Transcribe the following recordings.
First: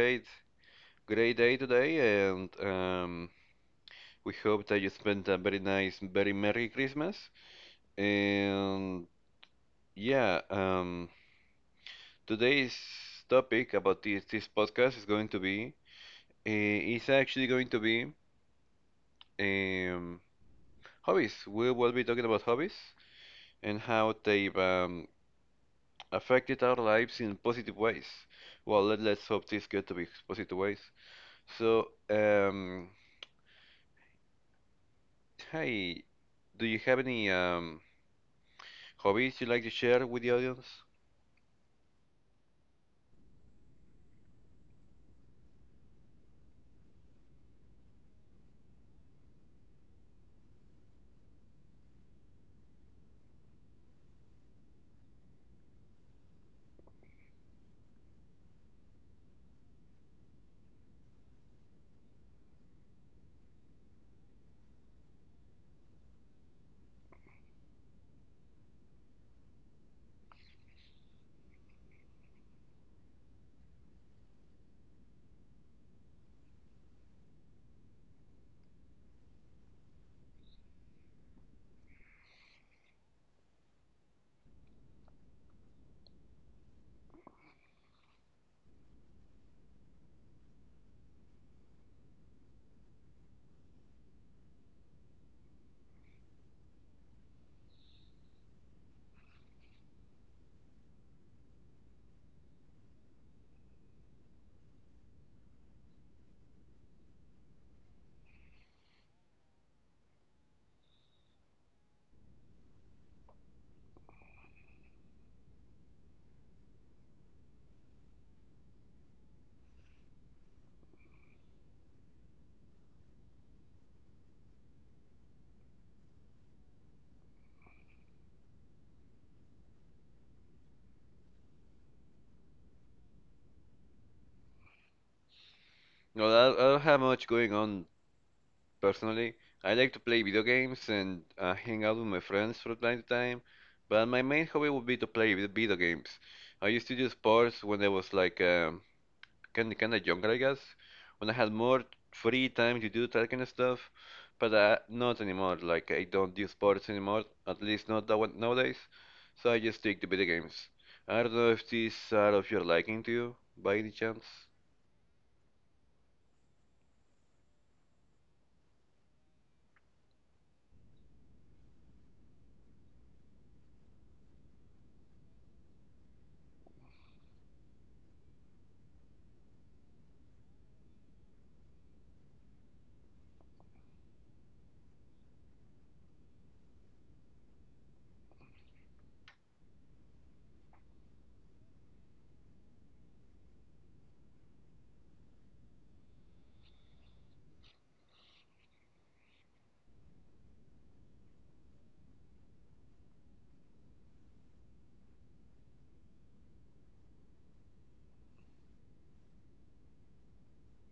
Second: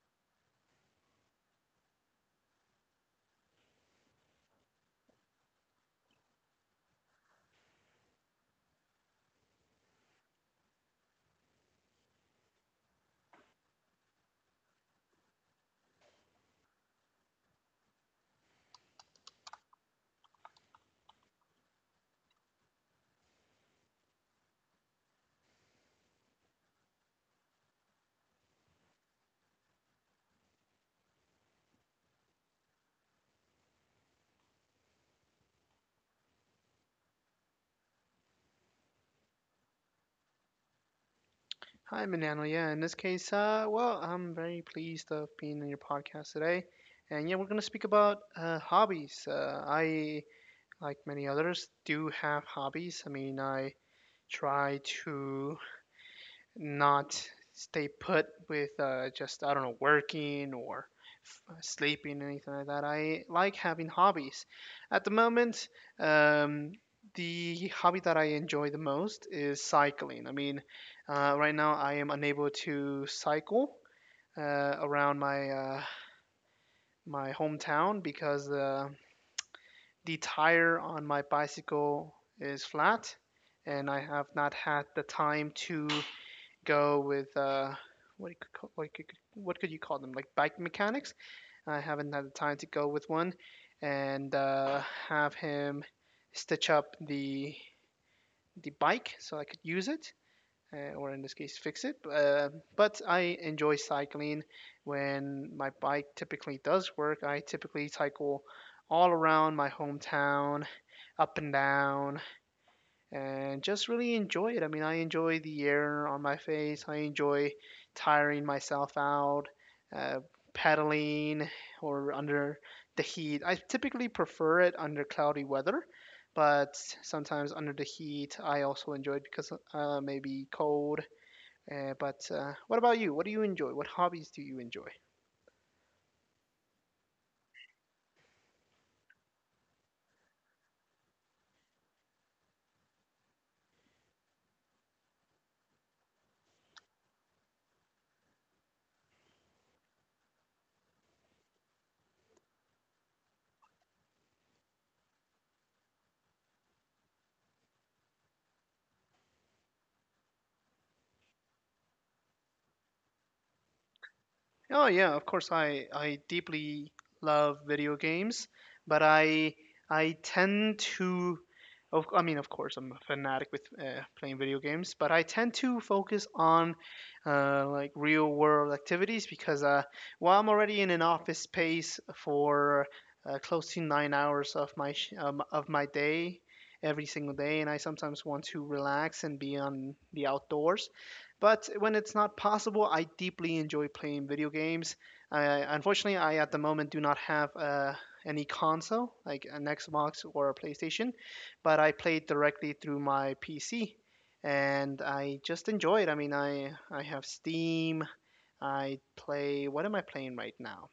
great day today, and we hope that you spent a very nice, very merry Christmas. And yeah, um, today's topic about this podcast is going to be uh, is actually going to be um, hobbies. We will be talking about hobbies and how they've affected our lives in positive ways. Well, let's hope this get to be positive ways. So, um, hey, do you have any hobbies you like to share with the audience? Hi, Manano. Yeah, in this case, well, I'm very pleased of being on your podcast today, and yeah, we're gonna speak about hobbies. I, like many others, do have hobbies. I mean, I try to not stay put with just I don't know working or sleeping anything like that. I like having hobbies. At the moment, um, the hobby that I enjoy the most is cycling. I mean, right now I am unable to cycle around my my hometown because the tire on my bicycle is flat, and I have not had the time to go with what you could call, what could you call them, like bike mechanics. I haven't had the time to go with one and have him stitch up the bike so I could use it or in this case fix it. But I enjoy cycling when my bike typically does work. I typically cycle all around my hometown, up and down, and just really enjoy it. I mean, I enjoy the air on my face. I enjoy tiring myself out, uh, paddling, or under the heat. I typically prefer it under cloudy weather, but sometimes under the heat, I also enjoy it because maybe cold. But what about you? What do you enjoy? What hobbies do you enjoy? No, I don't have much going on personally. I like to play video games and hang out with my friends from time to time, but my main hobby would be to play video games. I used to do sports when I was like kind of younger, I guess, when I had more free time to do that kind of stuff. But not anymore. Like I don't do sports anymore. At least not that one nowadays. So I just stick to video games. I don't know if these are of your liking to you, by any chance. Oh yeah, of course I deeply love video games, but I tend to of I mean of course I'm a fanatic with playing video games, but I tend to focus on like real world activities because while I'm already in an office space for close to 9 hours of my of my day every single day, and I sometimes want to relax and be on the outdoors. But when it's not possible, I deeply enjoy playing video games. I, unfortunately, I at the moment do not have any console, like an Xbox or a PlayStation, but I play it directly through my PC. And I just enjoy it. I mean, I have Steam. I play. What am I playing right now?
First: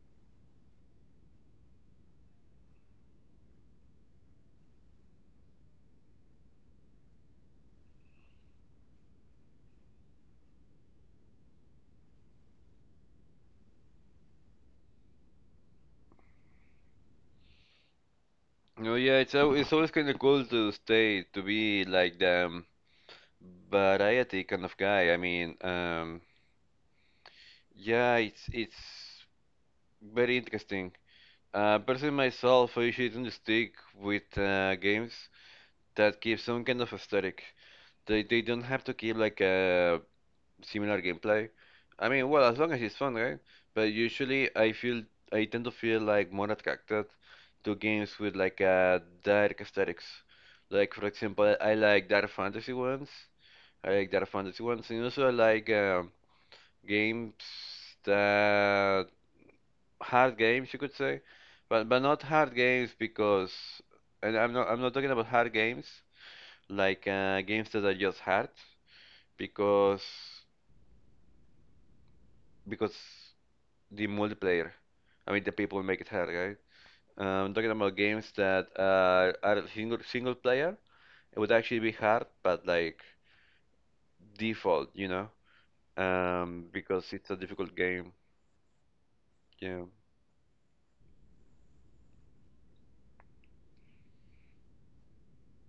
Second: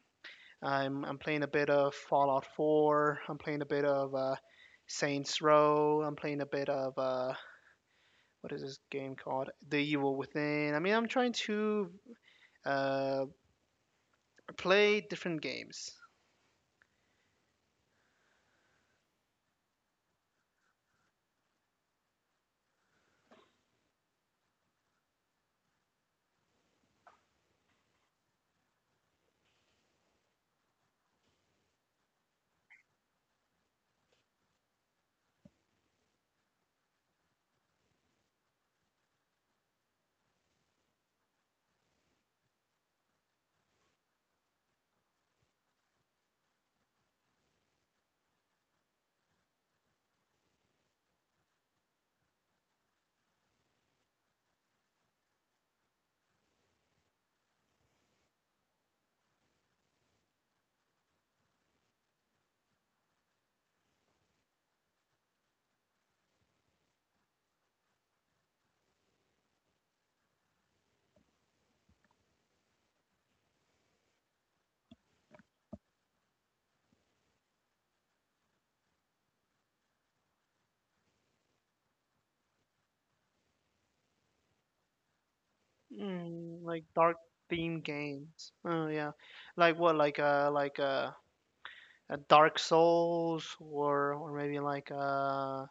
I'm playing a bit of Fallout 4. I'm playing a bit of Saints Row. I'm playing a bit of what is this game called? The Evil Within. I mean, I'm trying to uh, play different games, No, yeah, it's always kind of cool to stay to be like the variety kind of guy. I mean, yeah, it's very interesting. Personally myself, I usually tend to stick with games. That gives some kind of aesthetic. They don't have to give like a similar gameplay. I mean, well, as long as it's fun, right? But usually, I tend to feel like more attracted to games with like a dark aesthetics. Like for example, I like dark fantasy ones. I like dark fantasy ones, and also I like games that hard games, you could say, but not hard games because, and I'm not talking about hard games like games that are just hard because because the multiplayer. I mean, the people make it hard, right? Talking about games that are single player, it would actually be hard, but like default, you know, mm, like because dark it's a difficult themed game. games. Oh yeah, like Yeah, what? Like Dark Souls, or maybe like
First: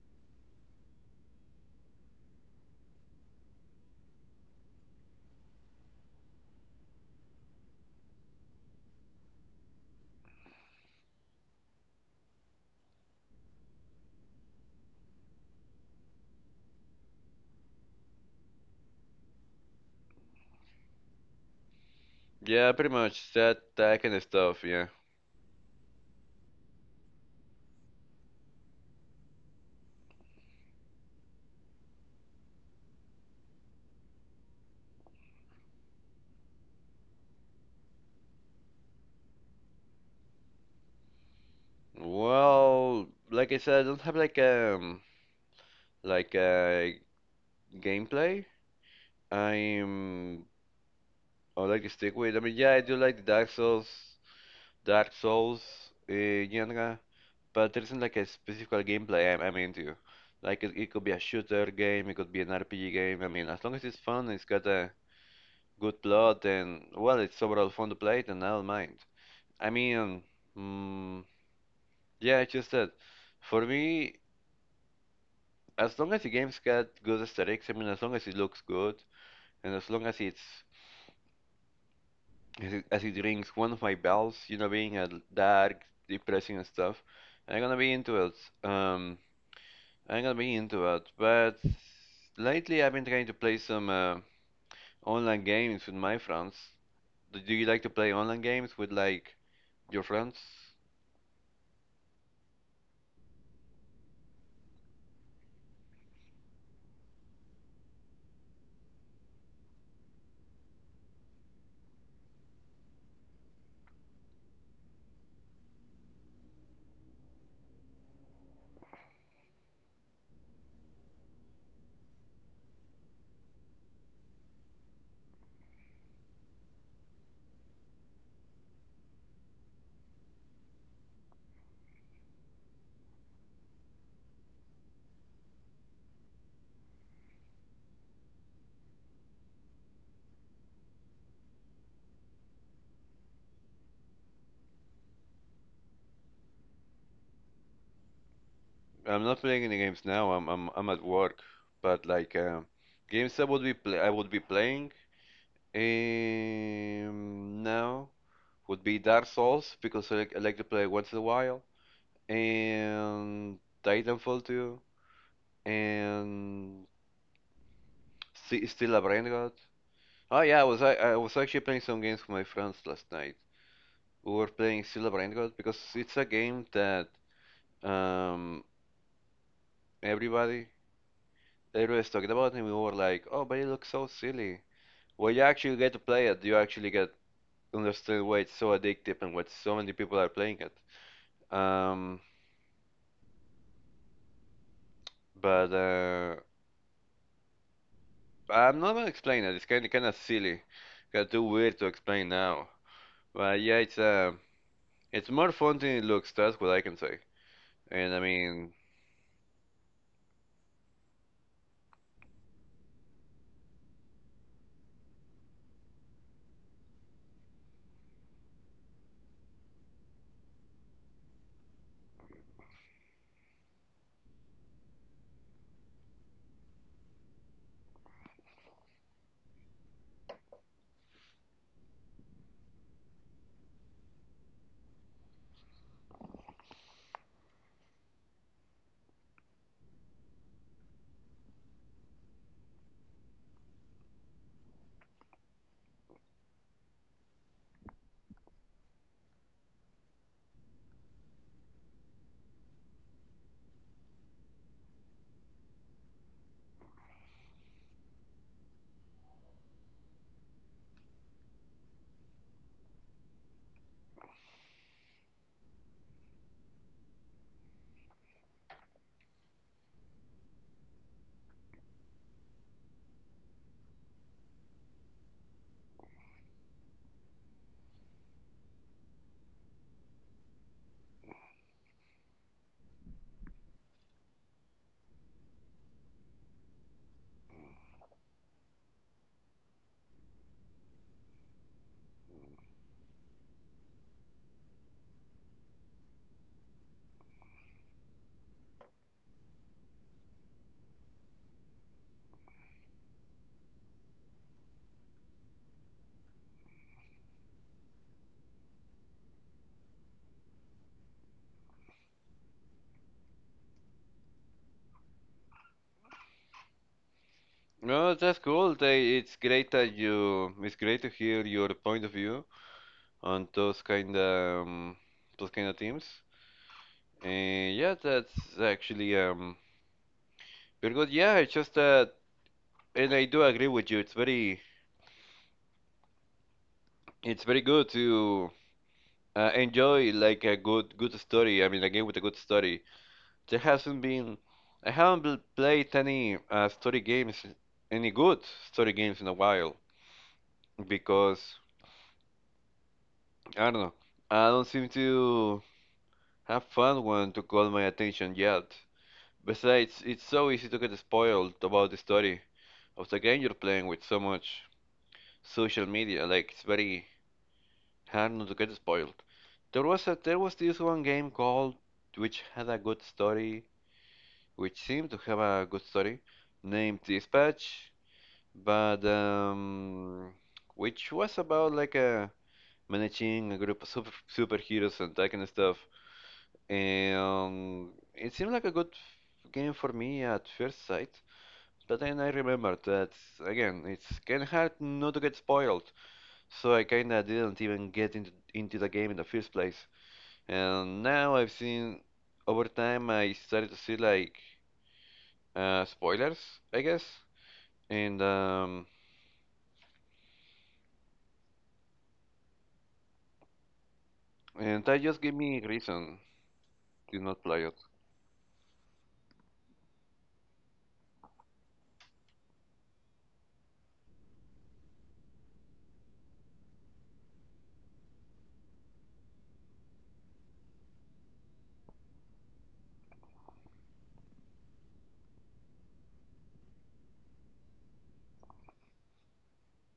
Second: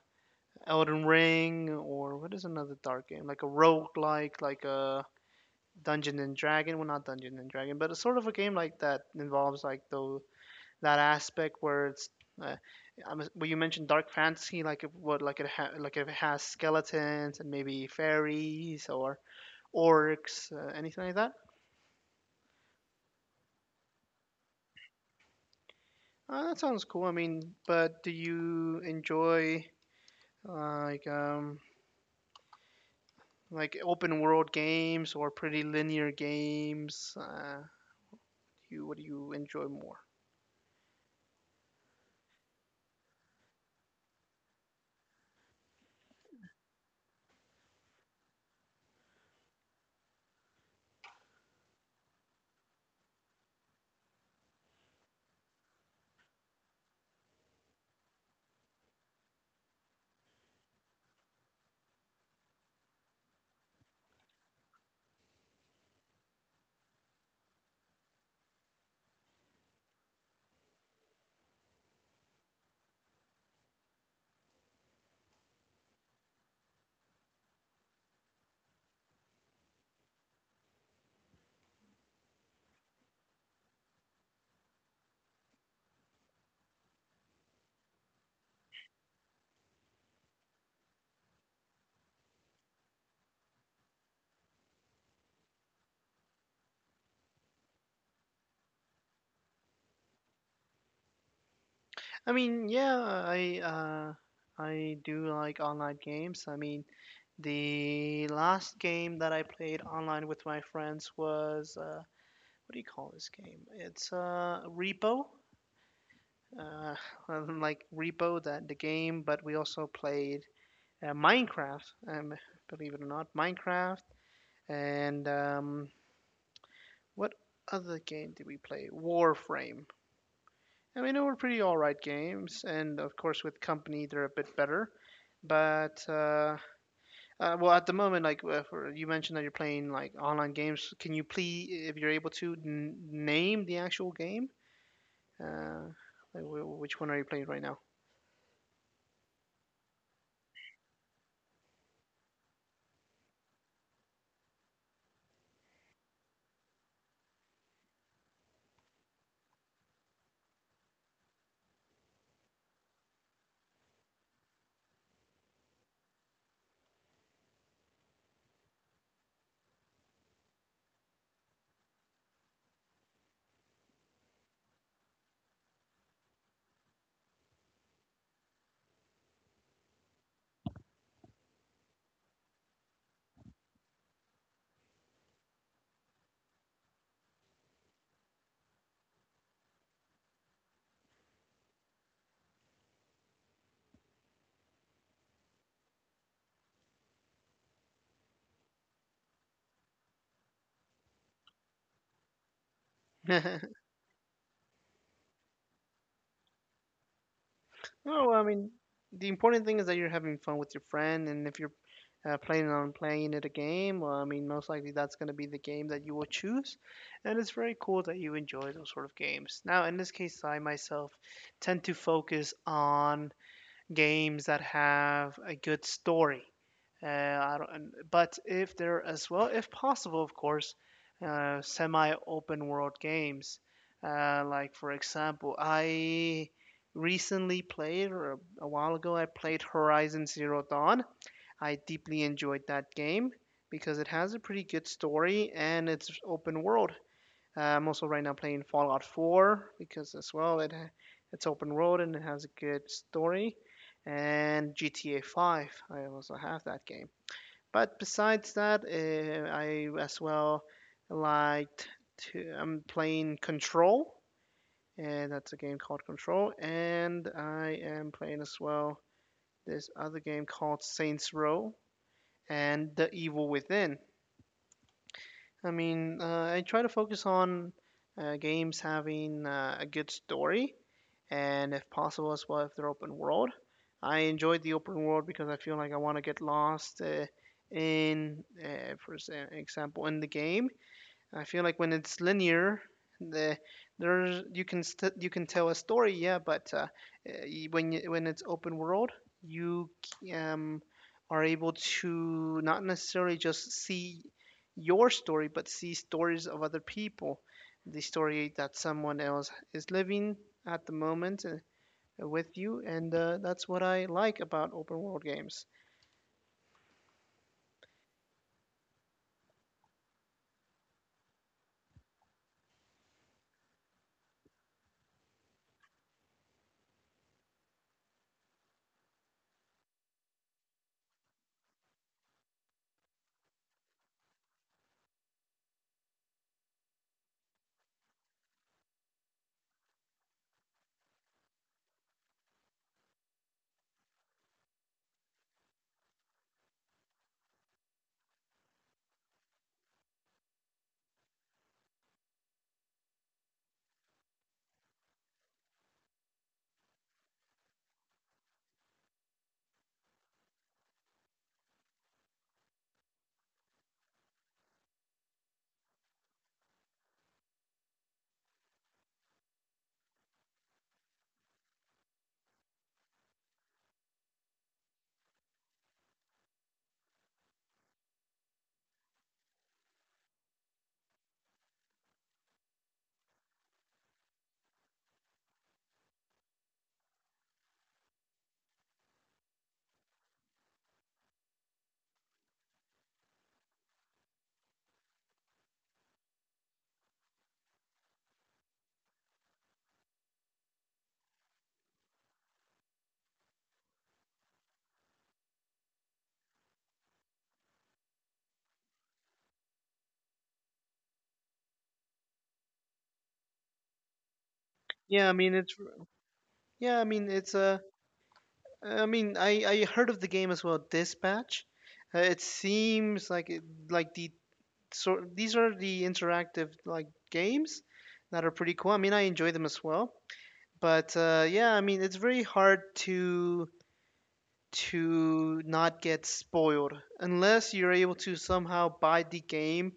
Elden Ring, or what is another dark game? Like a roguelike, like a Dungeon and Dragon. Well, not Dungeon and Dragon, but it's sort of a game like that involves like those that aspect where it's uh, well, you mentioned dark fantasy, like it would, like if it has skeletons and maybe fairies or orcs, anything like that. yeah, pretty much that kind of stuff. Yeah. That sounds cool. I mean, but do you enjoy like like open world games or pretty linear games? You what do you enjoy more? Well, like I said, I don't have like a gameplay. I'm I like to stick with. I mean, yeah, I do like the Dark Souls genre, but there isn't like a specific gameplay I'm into. Like it could be a shooter game, it could be an RPG game. I mean, as long as it's fun, it's got a good plot, and well, it's overall fun to play it, and I don't mind. I mean, mm, yeah, it's just that for me, as long as the game's got good aesthetics, I mean, as long as it looks good, and as as it drinks one of my bells, you know, being a dark, depressing and stuff. I'm gonna be into it. Um, I'm gonna be into it. But lately, I've been trying to play some online games with my friends. Do you like to play online games with like your friends? I mean, yeah, I do like online games. I mean, the last game that I played online with my friends was what do you call this game? It's Repo, uh, like Repo, that the game. But we also played Minecraft. Believe it or not, Minecraft. And what other game did we play? Warframe. I mean, they were pretty all right games, and of course with company they're a bit better. But well, at the moment, you mentioned that you're playing like online games. Can you please, if you're able to, n name the actual game? Uh, which one are you playing right now? I'm not playing any games now. I'm at work. But like games I would be play I would be playing now would be Dark Souls because I like to play once in a while. And Titanfall 2, and Still a Brain God. Oh yeah, I was actually playing some games with my friends last night. We were playing Still a Brain God because it's a game that um everybody everybody's talking about, and we were like, oh, but it looks so silly. When you actually get to play it, you actually get understand why it's so addictive and why so many people are playing it. Um, but I'm not gonna explain it. It's kind of silly, kind of too weird to explain now. But yeah, it's more fun than it looks. That's what I can say. And I No, well, I mean, mean, the important thing is that you're having fun with your friend, and if you're planning on playing it a game, well, I mean, most likely that's going to be the game that you will choose. And it's very cool that you enjoy those sort of games. Now, in this case, I myself tend to focus on games that have a good story. I don't, and- But if there as well, if possible, of course, semi-open world games. Like for example, I recently played, or a while ago, I played Horizon Zero Dawn. I deeply enjoyed that game because it has a pretty good story and it's open world. I'm also right now playing Fallout 4 because as well it's open world and it has a good story. And GTA 5, I also have that game. But besides that, I as well liked to I'm playing Control, and that's a game called Control. And I am playing as well this other game called Saints Row and The Evil Within. I mean, I try to focus on games having a good story, and if possible, as well if they're open world. I enjoyed the open world because I feel like I want to get lost example, in the game. I feel like when it's linear, the there's you can you can tell a story, yeah, but when you, when it's open world, you are able to not necessarily just see your story, but see stories of other people, the story that someone else is living at the moment with you, and that's what I like about open world games. no, that's cool. They, it's great that you. It's great to hear your point of view on those kind of teams. And yeah, that's actually very good. Yeah, it's just that, and I do agree with you. It's very good to enjoy like a good story. I mean, a game with a good story. There hasn't been. I haven't played any story games, any good story games in a while because I don't know. I don't seem to have found one to call my attention yet. Besides, it's so easy to get spoiled about the story of the game you're playing with so much social media. Like it's very hard not to get spoiled. There was this one game called which had a good story, which seemed to have a good story, named Dispatch. But Which was about like managing a group of superheroes and that kind of stuff. And it seemed like a good game for me at first sight, but then I remembered that again, it's kind of hard not to get spoiled, so I kind of didn't even get into the game in the first place. And now I've seen over time I started to see like spoilers, I guess, and um, and that just Yeah, I gave mean me it's reason. yeah, I Did mean not it's play it. a I mean, I heard of the game as well, Dispatch. It seems like it, like the sort these are the interactive like games that are pretty cool. I mean, I enjoy them as well. But Yeah, I mean, it's very hard to not get spoiled unless you're able to somehow buy the game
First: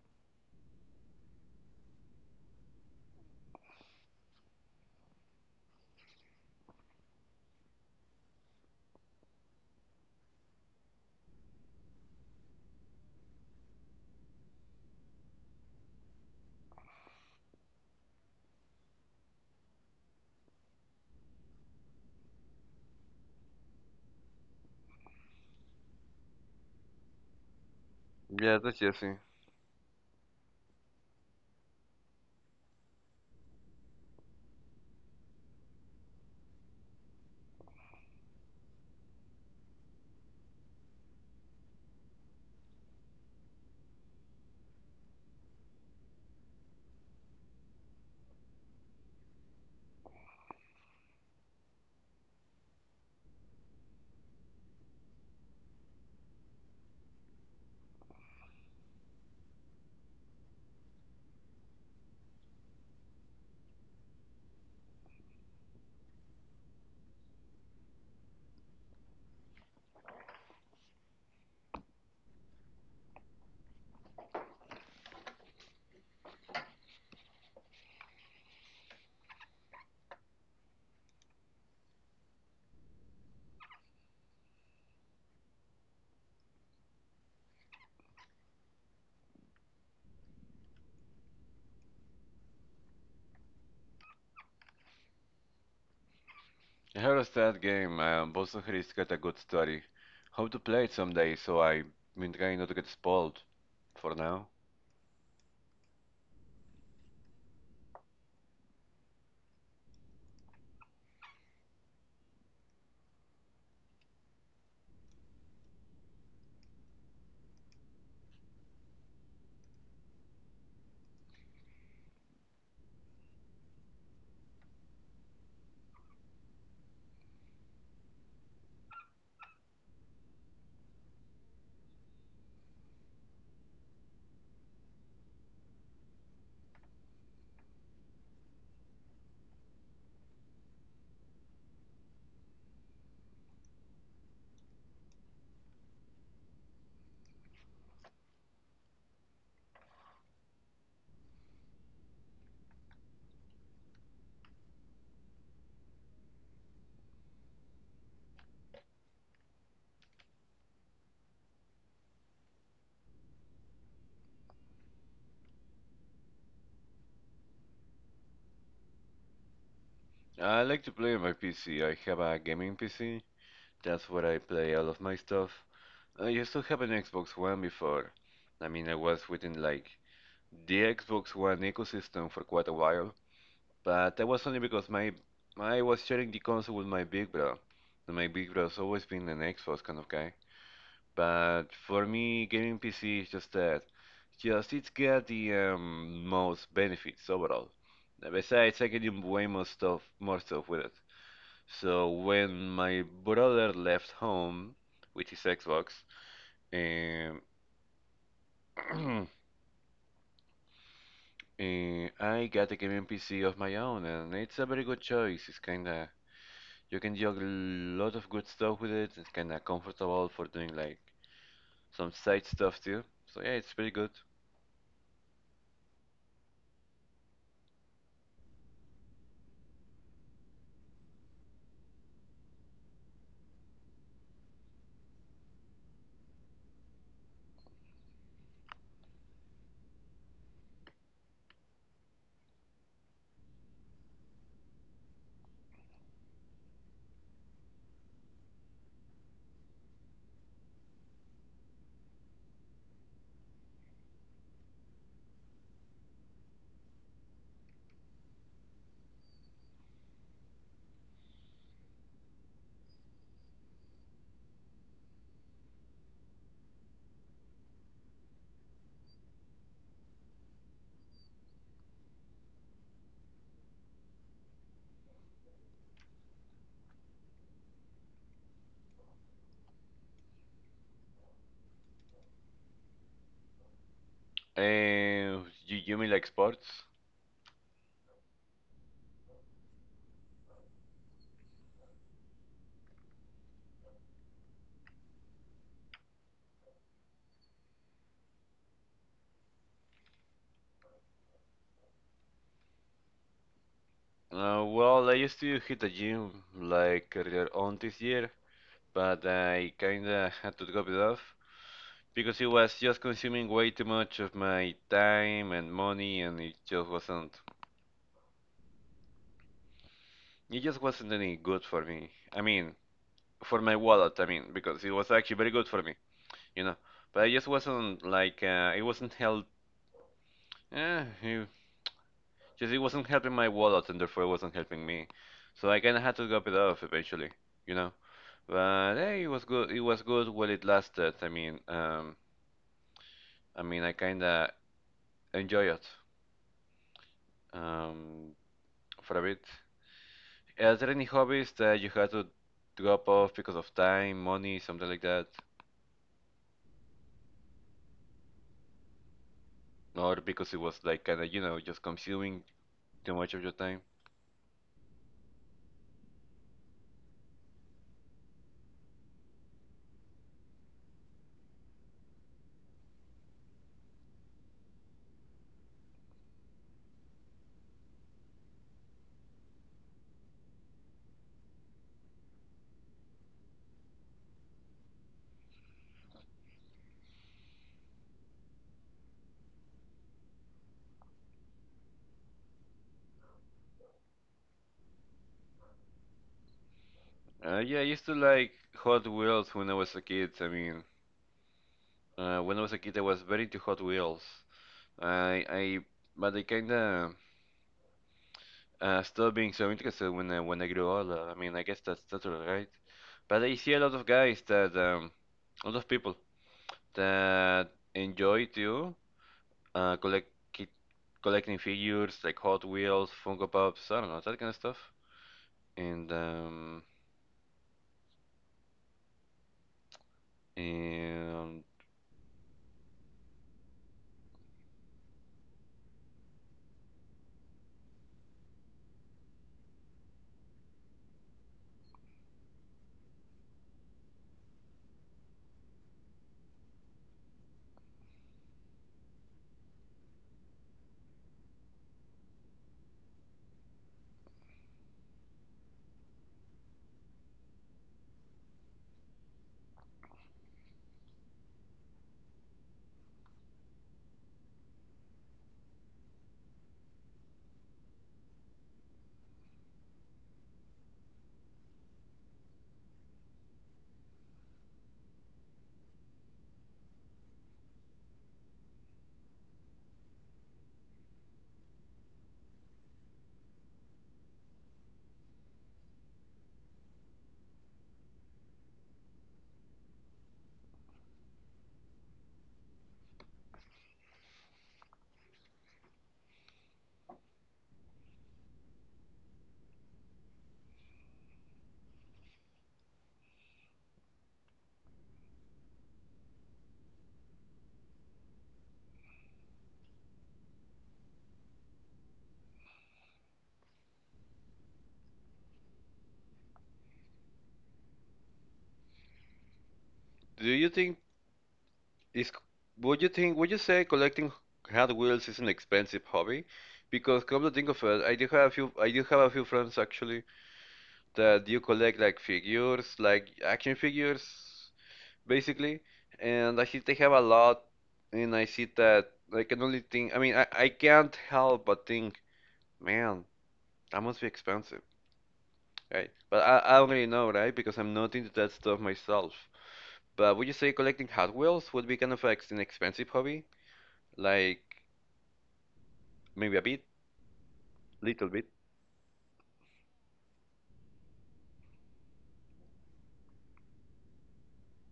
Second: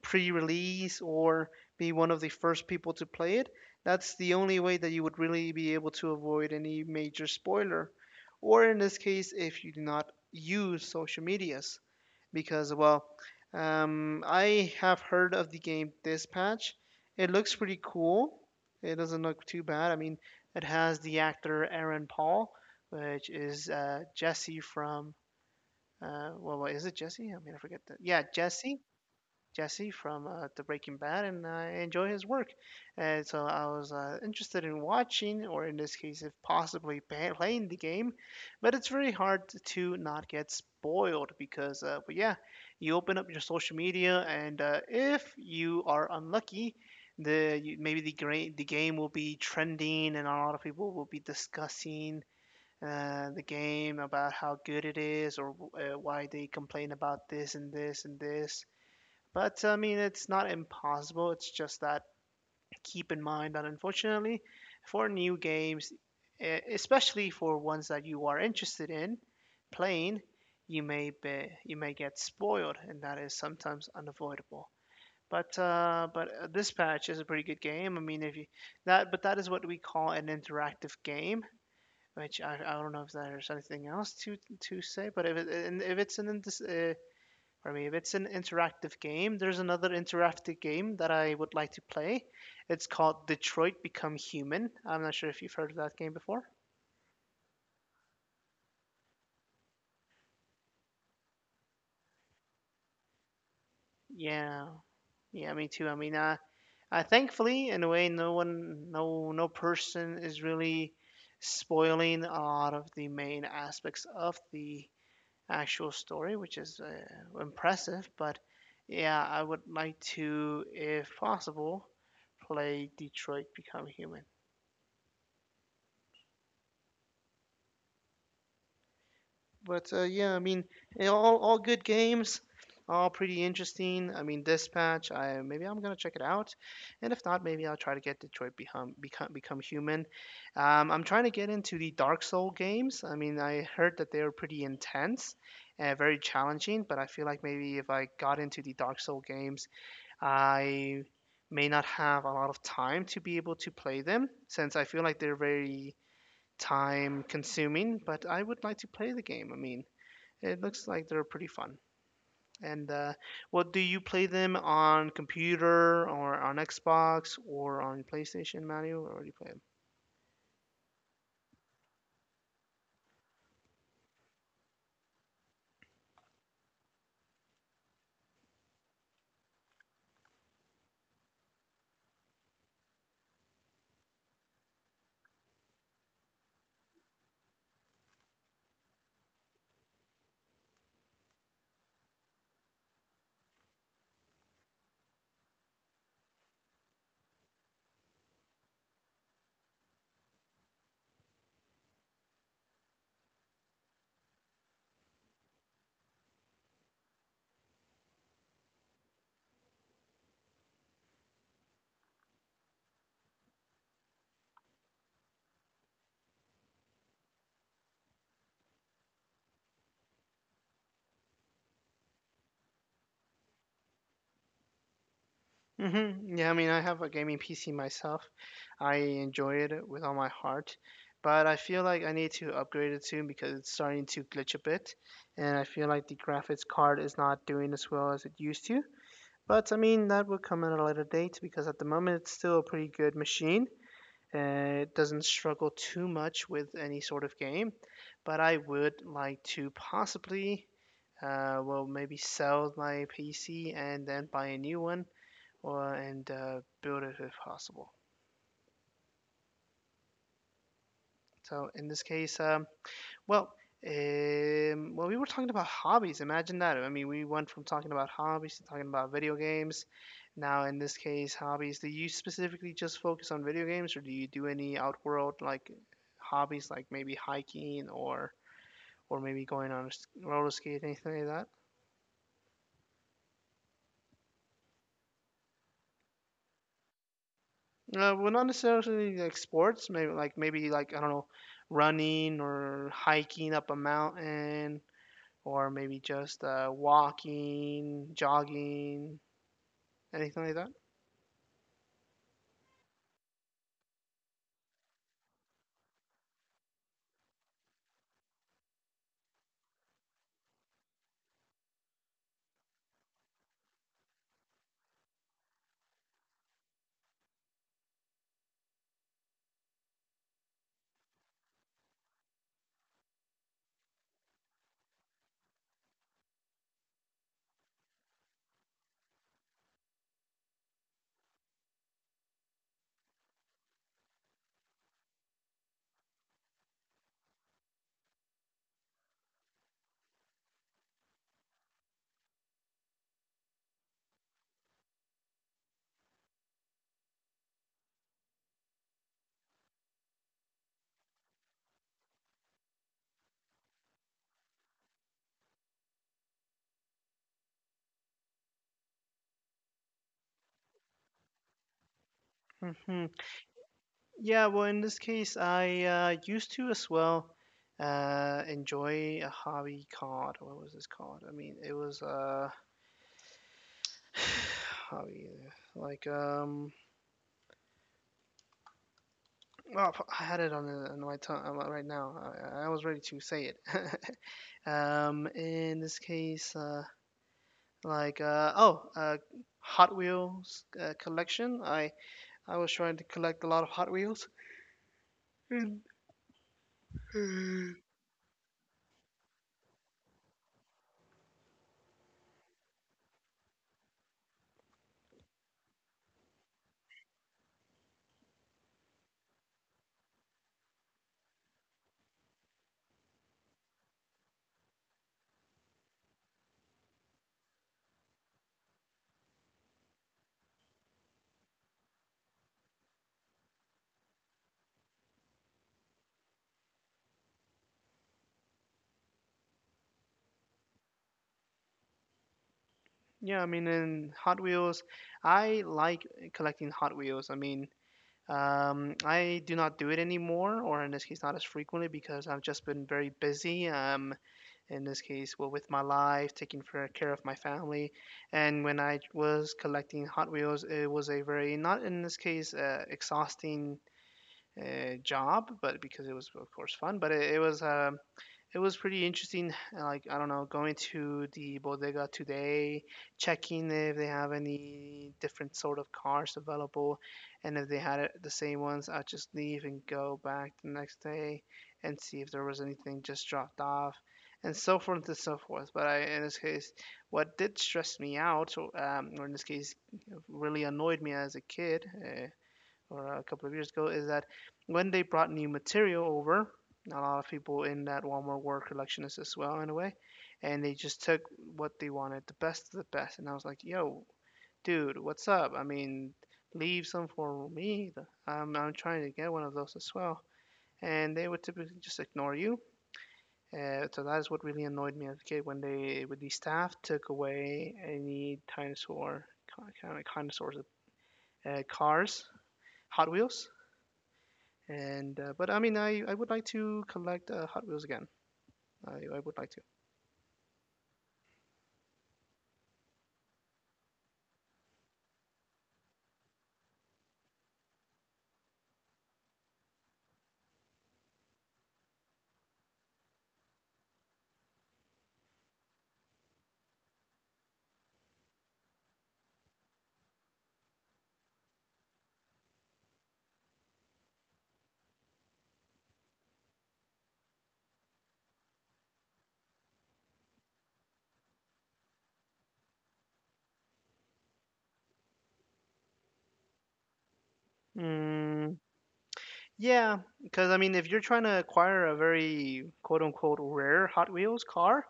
pre-release or be one of the first people to play it. That's the only way that you would really be able to avoid any major spoiler, or in this case if you do not use social medias. Because well, I have heard of the game Dispatch. It looks pretty cool. It doesn't look too bad. I mean, it has the actor Aaron Paul, which is Jesse from well, what is it Jesse? I mean, I forget that. Yeah, Yeah, that's Jesse Jesse. Jesse from the Breaking Bad, and I enjoy his work. And so I was interested in watching, or in this case, if possibly playing the game. But it's very hard to not get spoiled because, but yeah, you open up your social media, and if you are unlucky, the you, maybe the gra- the game will be trending, and a lot of people will be discussing. The game about how good it is, or why they complain about this and this and this. But I mean, it's not impossible. It's just that keep in mind that unfortunately, for new games, especially for ones that you are interested in playing, you may get spoiled, and that is sometimes unavoidable. But This patch is a pretty good game. I mean, if you that but that is what we call an interactive game, which I don't know if there's anything else to say. But if it, and if it's an in- for me. If it's an interactive game, there's another interactive game that I would like to play. It's called Detroit Become Human. I'm not sure if you've heard of that game before. I heard a that game. Boston Heroes got a good story. Hope to play it someday, so I've been trying not to get spoiled. For now, Yeah, yeah, me too. I mean, I thankfully, in a way, no one, no, no person is really spoiling a lot of the main aspects of the actual story, which is impressive. But yeah, I would like to, if possible, play Detroit Become Human. But Yeah, I mean, all good games, all pretty interesting. I mean, Dispatch, I maybe I'm gonna check it out, and if not, maybe I'll try to get Detroit Become Human. I'm trying to get into the Dark Soul games. I mean, I heard that they were pretty intense and very challenging, but I feel like maybe if I got into the Dark Soul games, I may not have a lot of time to be able to play them since I feel like they're very time consuming, but I would like to play the game. I mean. It looks like they're pretty fun. And Well, do you play them on computer or on Xbox or on PlayStation, Mario, or do you play them? I like to play on my PC. I have a gaming PC. That's where I play all of my stuff. I used to have an Xbox One before. I mean, I was within like the Xbox One ecosystem for quite a while, but that was only because my I was sharing the console with my big bro. And my big bro's always been an Xbox kind of guy. But for me, gaming PC is just that. Just it's got the most benefits overall. Besides, I can do way more more stuff with it. So when my brother left home with his Xbox, um, I got a gaming PC of my own, and it's a very good choice. It's kinda you can do a lot of good stuff with it. It's kinda comfortable for doing like some side stuff too. So yeah, it's pretty good. Yeah, I mean, I have a gaming PC myself. I enjoy it with all my heart, but I feel like I need to upgrade it soon because it's starting to glitch a bit, and I feel like the graphics card is not doing as well as it used to. But I mean, that would come at a later date because at the moment it's still a pretty good machine. It doesn't struggle too much with any sort of game, but I would like to possibly, maybe sell my PC and then buy a new one, or and build it if possible. So in this case, Well, we were talking about hobbies. Imagine that. I mean, we went from talking about hobbies to talking about video games. Now, in this case, hobbies. Do you specifically just focus on video games, or do you do any outworld like hobbies, like maybe hiking or maybe going on a roller skate, anything like You mean like sports? that? Well, not necessarily like sports. Maybe like I don't know, running or hiking up a mountain, or maybe just walking, jogging, anything like that. Well, I used to hit the gym like earlier on this year, but I kinda had to drop it off because it was just consuming way too much of my time and money, and it just wasn't any good for me. I mean, for my wallet, I mean, because it was actually very good for me, you know. But I just wasn't like, it wasn't health. Eh, it Just it wasn't helping my wallet, and therefore it wasn't helping me. So I kind of had to drop it off eventually, you know. But hey, it was good. It was good while it lasted. I mean, I kind of enjoy it um, for a bit. Are there any hobbies that you had to drop off because of time, money, something like that, or because it was like kind of you know just consuming Hmm. too much of your time? Yeah, well, in this case, I used to as well enjoy a hobby called, what was this called? I mean, it was hobby, well, I had it on, the, on my tongue right now. I was ready to say it. In this case, like, uh, oh, uh, Hot Wheels collection. I was trying to collect a lot of Hot Wheels. Yeah, I used to like Hot Wheels when I was a kid. I mean, when I was a kid, I was very into Hot Wheels. I But I kinda stop being so interested when when I grow older. I mean, I guess that's right. But I see a lot of guys that a lot of people that enjoy to uh, collect ki- collecting figures like Hot Wheels, Funko Pops, I don't know that kind of stuff. And um, and Yeah, I mean, in Hot Wheels, I like collecting Hot Wheels. I mean, I do not do it anymore, or in this case, not as frequently because I've just been very busy. In this case, well, with my life, taking fair care of my family, and when I was collecting Hot Wheels, it was a very not in this case exhausting job, but because it was of course fun, but it was it was pretty interesting. Like I don't know, going to the bodega today, checking if they have any different sort of cars available, and if they had it, the same ones, I'd just leave and go back the next day and see if there was anything just dropped off, and so forth and so forth. But I, in this case, what did stress me out, or in this case, really annoyed me as a kid. Or a couple of years ago is that when they brought new material over, a lot of people in that Walmart were collectionists as well in a way, and they just took what they wanted, the best of the best. And I was like, yo, dude, what's up? I mean, leave some for me. I'm trying to get one of those as well. And they would typically just ignore you. So that is what really annoyed me as a kid when they, with the staff took away any dinosaur, kind of dinosaurs, cars, Hot Wheels. And but I mean, I would like to collect Hot Wheels again. I would like to. do you think is would you say collecting Hot Wheels is an expensive hobby? Because come to think of it, I do have a few friends actually that you collect like figures, like action figures, basically. And I see they have a lot, and I see that I can only think. I mean, I can't help but think, man, that must be expensive, right? But I don't really know, right? Because I'm not into that stuff myself. But would you say collecting Hot Wheels would be kind of like an expensive hobby? Like maybe a bit, little bit. Mm, yeah, because I mean, if you're trying to acquire a very quote unquote rare Hot Wheels car,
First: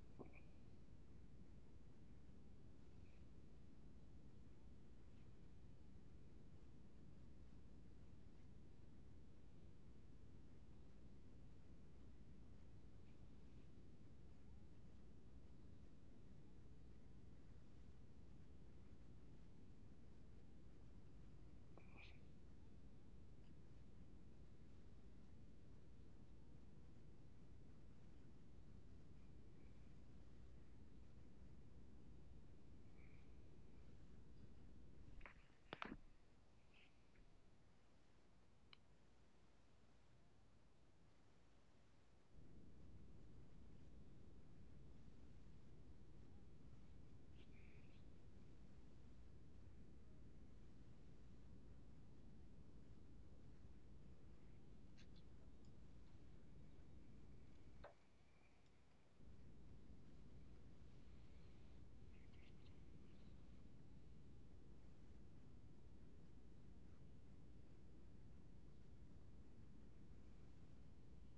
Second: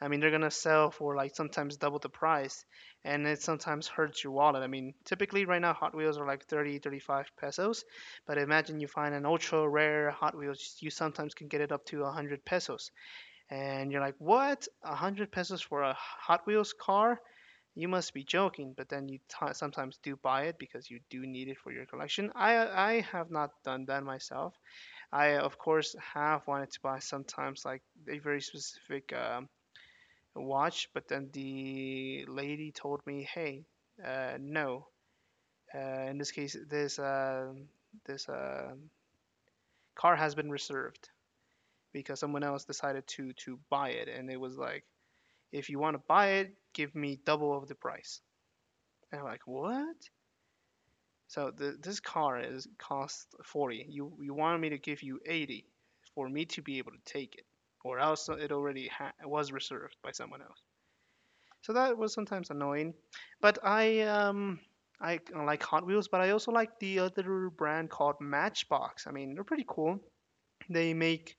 I mean, they're gonna sell for like sometimes double the price, and it sometimes hurts your wallet. I mean, typically right now Hot Wheels are like 30, 35 pesos, but imagine you find an ultra rare Hot Wheels, you sometimes can get it up to 100 pesos, and you're like, what? 100 pesos for a Hot Wheels car? You must be joking, but then you sometimes do buy it because you do need it for your collection. I have not done that myself. I of course have wanted to buy sometimes like a very specific watch, but then the lady told me, "Hey, no. In this case, this car has been reserved because someone else decided to buy it, and it was like, if you want to buy it, give me double of the price." And I'm like, "What?" So the, this car is cost 40. You wanted me to give you 80 for me to be able to take it, or else it already was reserved by someone else. So that was sometimes annoying. But I like Hot Wheels, but I also like the other brand called Matchbox. I mean, they're pretty cool. They make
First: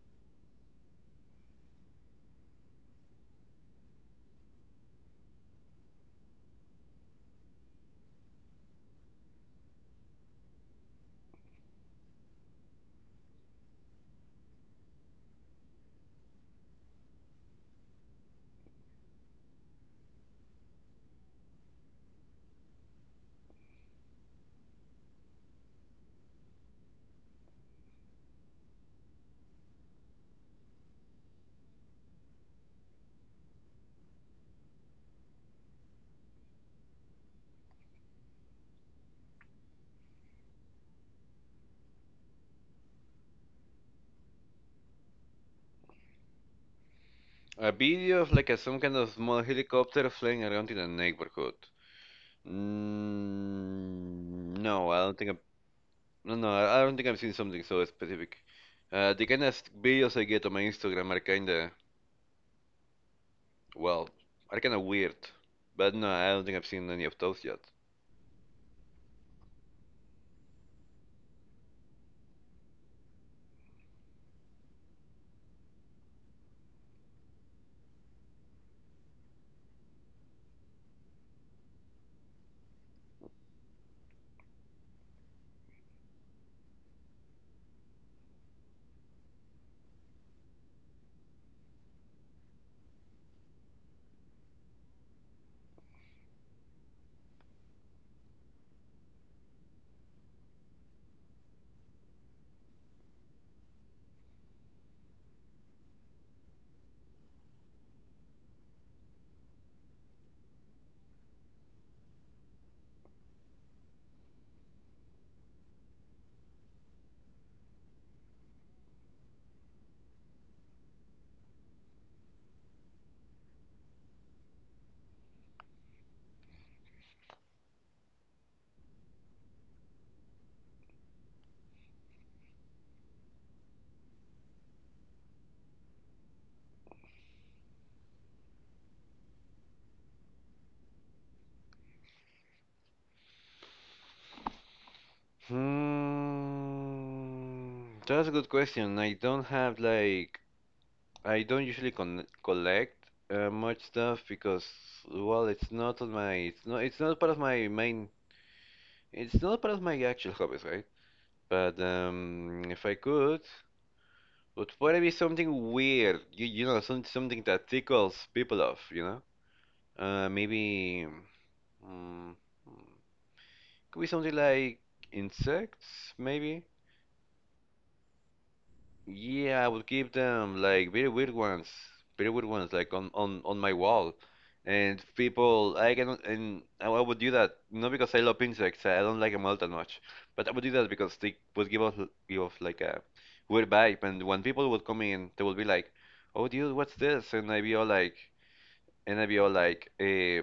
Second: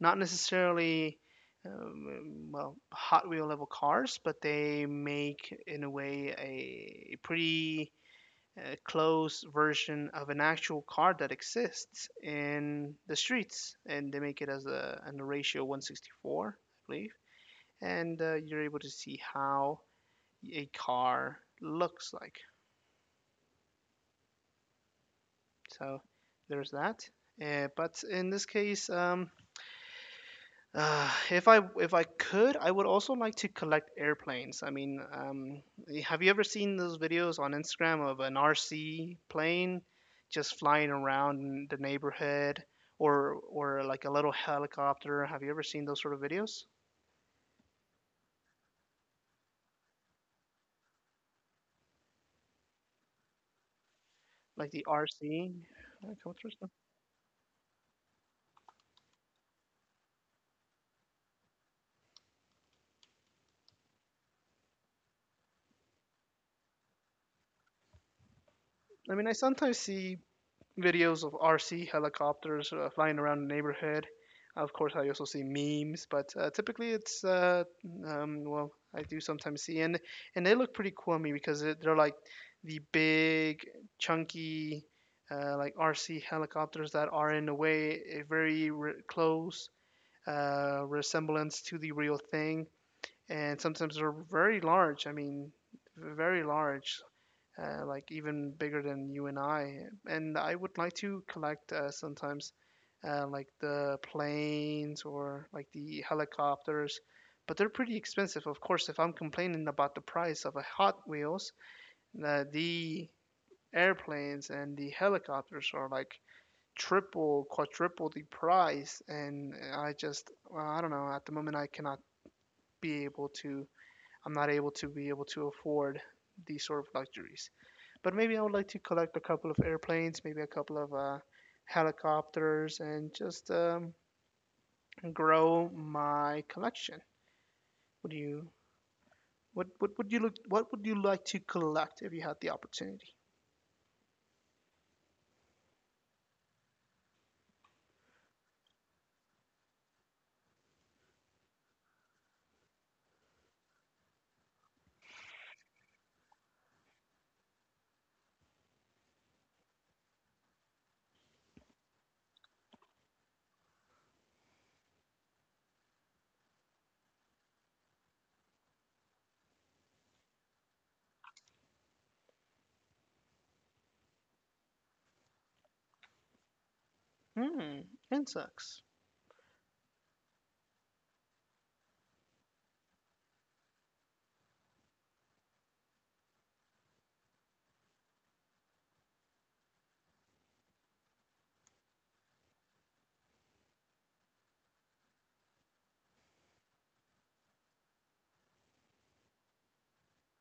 not necessarily well Hot Wheel level cars, but they make in a way a pretty a close version of an actual card that exists in the streets, and they make it as a, an ratio 164, I believe, and you're able to see how a car looks like. So there's that. But in this case, if I could, I would also like to collect airplanes. I mean, have you ever seen those videos on Instagram of an RC plane just flying around in the neighborhood, or like a little helicopter? Have you ever seen those sort of videos, A video of like some kind of small helicopter flying around in a neighborhood. Mm, like the no, I don't think I'm. RC No, no, helicopters? I I don't think I've seen something so specific. The kind of videos I get on my Instagram are kind of, well, are kind of weird. But no, I don't think I've seen any of those yet. I mean, I sometimes see videos of RC helicopters flying around the neighborhood. Of course, I also see memes, but typically it's well, I do sometimes see and they look pretty cool on me because it, they're like the big, chunky, like RC helicopters that are in a way a very close resemblance to the real thing, and sometimes they're very large. I mean, very large like even bigger than you and I. And I would like to collect sometimes like the planes or like the helicopters, but they're pretty expensive. Of course, if I'm complaining about the price of a Hot Wheels, the airplanes and the helicopters are like triple, quadruple the price. And I just, well, I don't know, at the moment I cannot be able to, I'm not able to be able to afford these sort of luxuries. But maybe I would like to collect a couple of airplanes, maybe a couple of helicopters, and just grow my collection. Would you? What would you look? What would you like to collect if you had the opportunity? Hmm, that's a good question. I don't have like, I don't usually con collect much stuff because, well, it's not part of it's not part of my actual hobbies, right? But if I could. Would probably be something weird, you know, some, something that tickles people off, you know? Maybe. mm, mm, could be something like insects, maybe? Hmm, insects. Yeah, I would keep them like very weird ones, like on on my wall. And people, I can, and I would do that not because I love insects. I don't like them all that much, but I would do that because they would give off like a weird vibe. And when people would come in, they would be like, "Oh, dude, what's this?" And I'd be all like, eh,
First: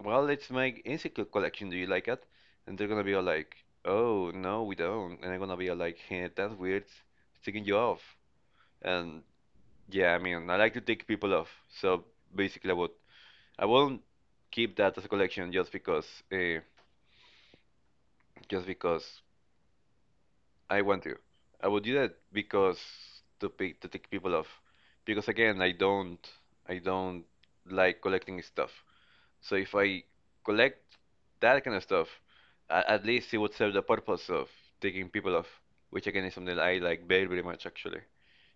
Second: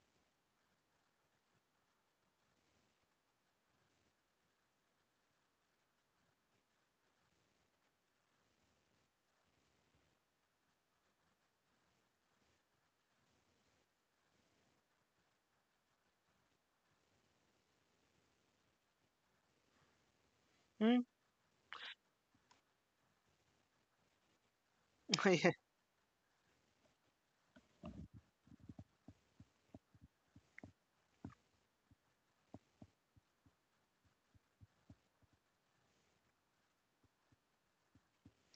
"Well, it's my insect collection. Do you like it?" And they're gonna be all like, "Oh, no, we don't." And I'm gonna be all like, hey, "That's weird. It's taking you off." And yeah, I mean, I like to take people off. So basically, I won't keep that as a collection uh, just because I Hmm. want to. I would do that because to take people off. Because Yeah, again, I don't like collecting stuff. So if I collect that kind of stuff, at least it would serve the purpose of taking people off, which again is something I like very much actually.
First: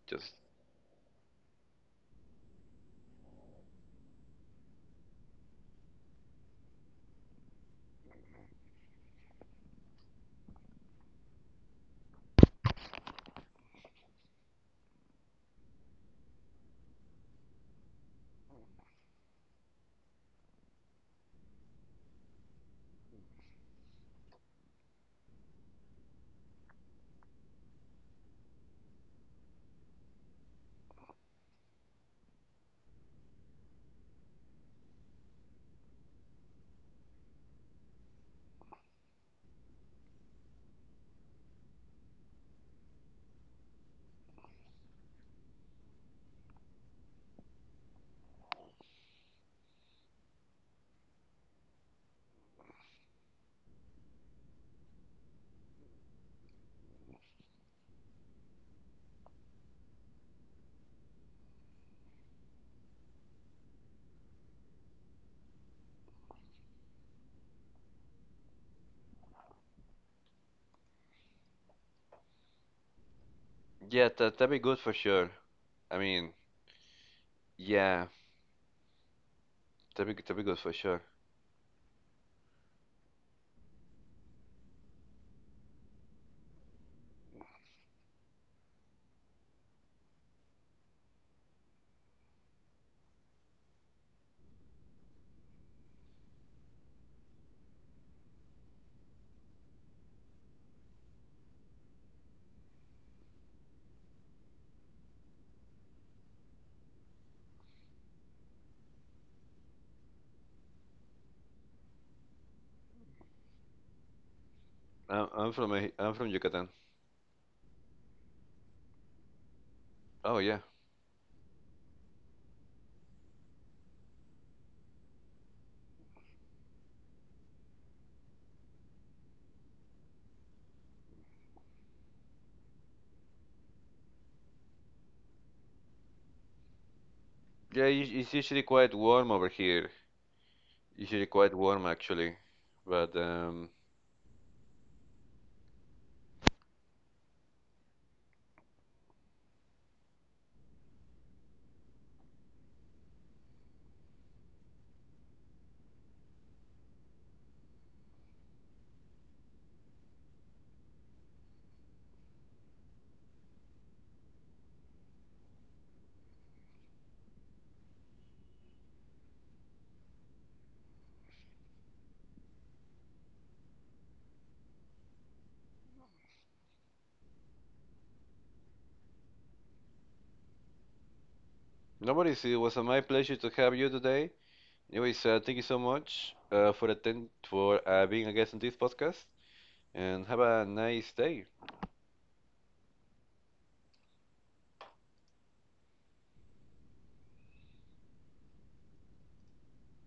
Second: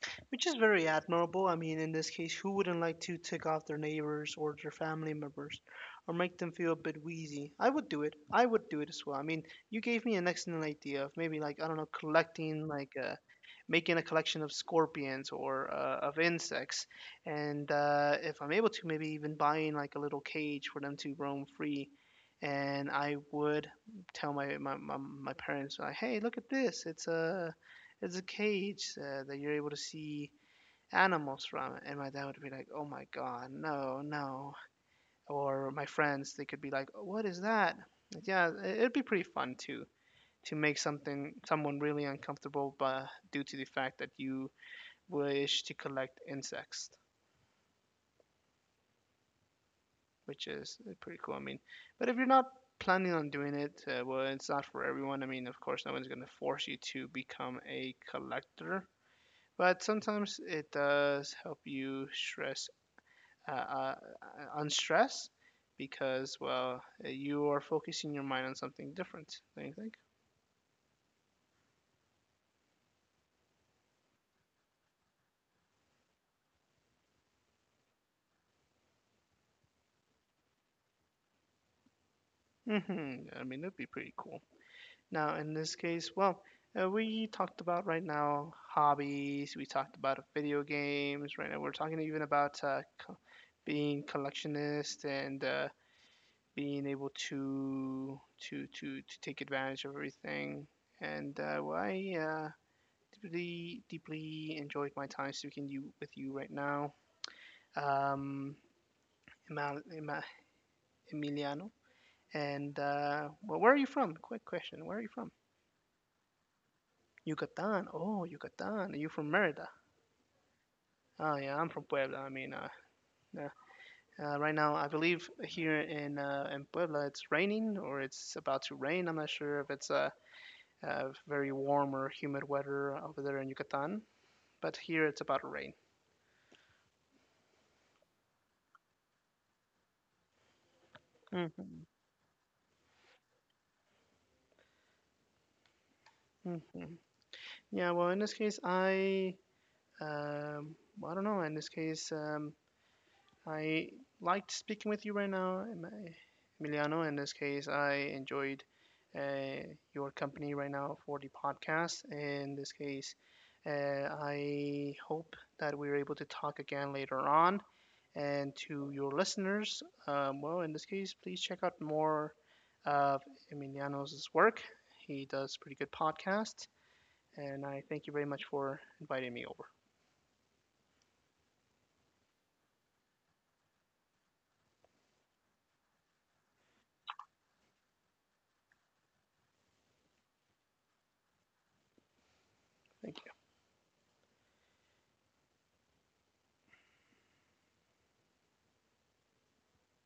Just which is very admirable. I mean, in this case, who wouldn't like to tick off their neighbors or their family members or make them feel a bit wheezy? I would do it. I would do it as well. I mean, you gave me an excellent idea of maybe, like, I don't know, collecting, like, making a collection of scorpions or of insects. And if I'm able to, maybe even buying, like, a little cage for them to roam free. And I would tell my, parents, like, hey, look at this. It's a cage that you're able to see animals from it. And my dad would be like, oh my God, no, no. Or my friends, they could be like, oh, what is that? Like, yeah, it'd be pretty fun to make something someone really uncomfortable, but due to the fact that you wish to collect insects, which is pretty cool. I mean, but if you're not planning on doing it, well, it's not for everyone. I mean, of course, no one's going to force you to become a collector, but sometimes it does help you stress uh, uh, on stress because, well, you are focusing your mind on something different, don't you think? yeah, that that'd be good for sure. I mean, yeah. That'd be good for sure. Hmm. I mean, that'd be pretty cool. Now, in this case, well, we talked about right now hobbies, we talked about video games, right now we're talking even about being collectionist and being able to take advantage of everything. And well, I deeply enjoyed my time speaking you with you right now. um, Emiliano. And where are you from? Quick question. Where are you from? I'm from I'm from Yucatan. Yucatan. Oh, Yucatan. Are you from Merida? Oh yeah, Oh, yeah, I'm from Puebla. I mean, yeah. Right now, I believe here in Puebla, it's raining or it's about to rain. I'm not sure if it's a very warm or humid weather over there in Yucatan, but here it's about to rain. yeah. It's usually quite warm over here. Usually quite Hmm. warm actually, but Hmm. Yeah, well, in this case, I, well, I don't know. In this case, I liked speaking with you right now, Emiliano. In this case, I enjoyed uh, your company right now for the podcast. In this case, I hope that we're able to talk again later on. And to your listeners, well, in this case, please check out more of Emiliano's work. He does pretty good podcasts, and I thank you very much for inviting me over. no worries. It was my pleasure to have you today. Anyways, thank you so much for being a guest on this podcast, and have a nice day. Thank you.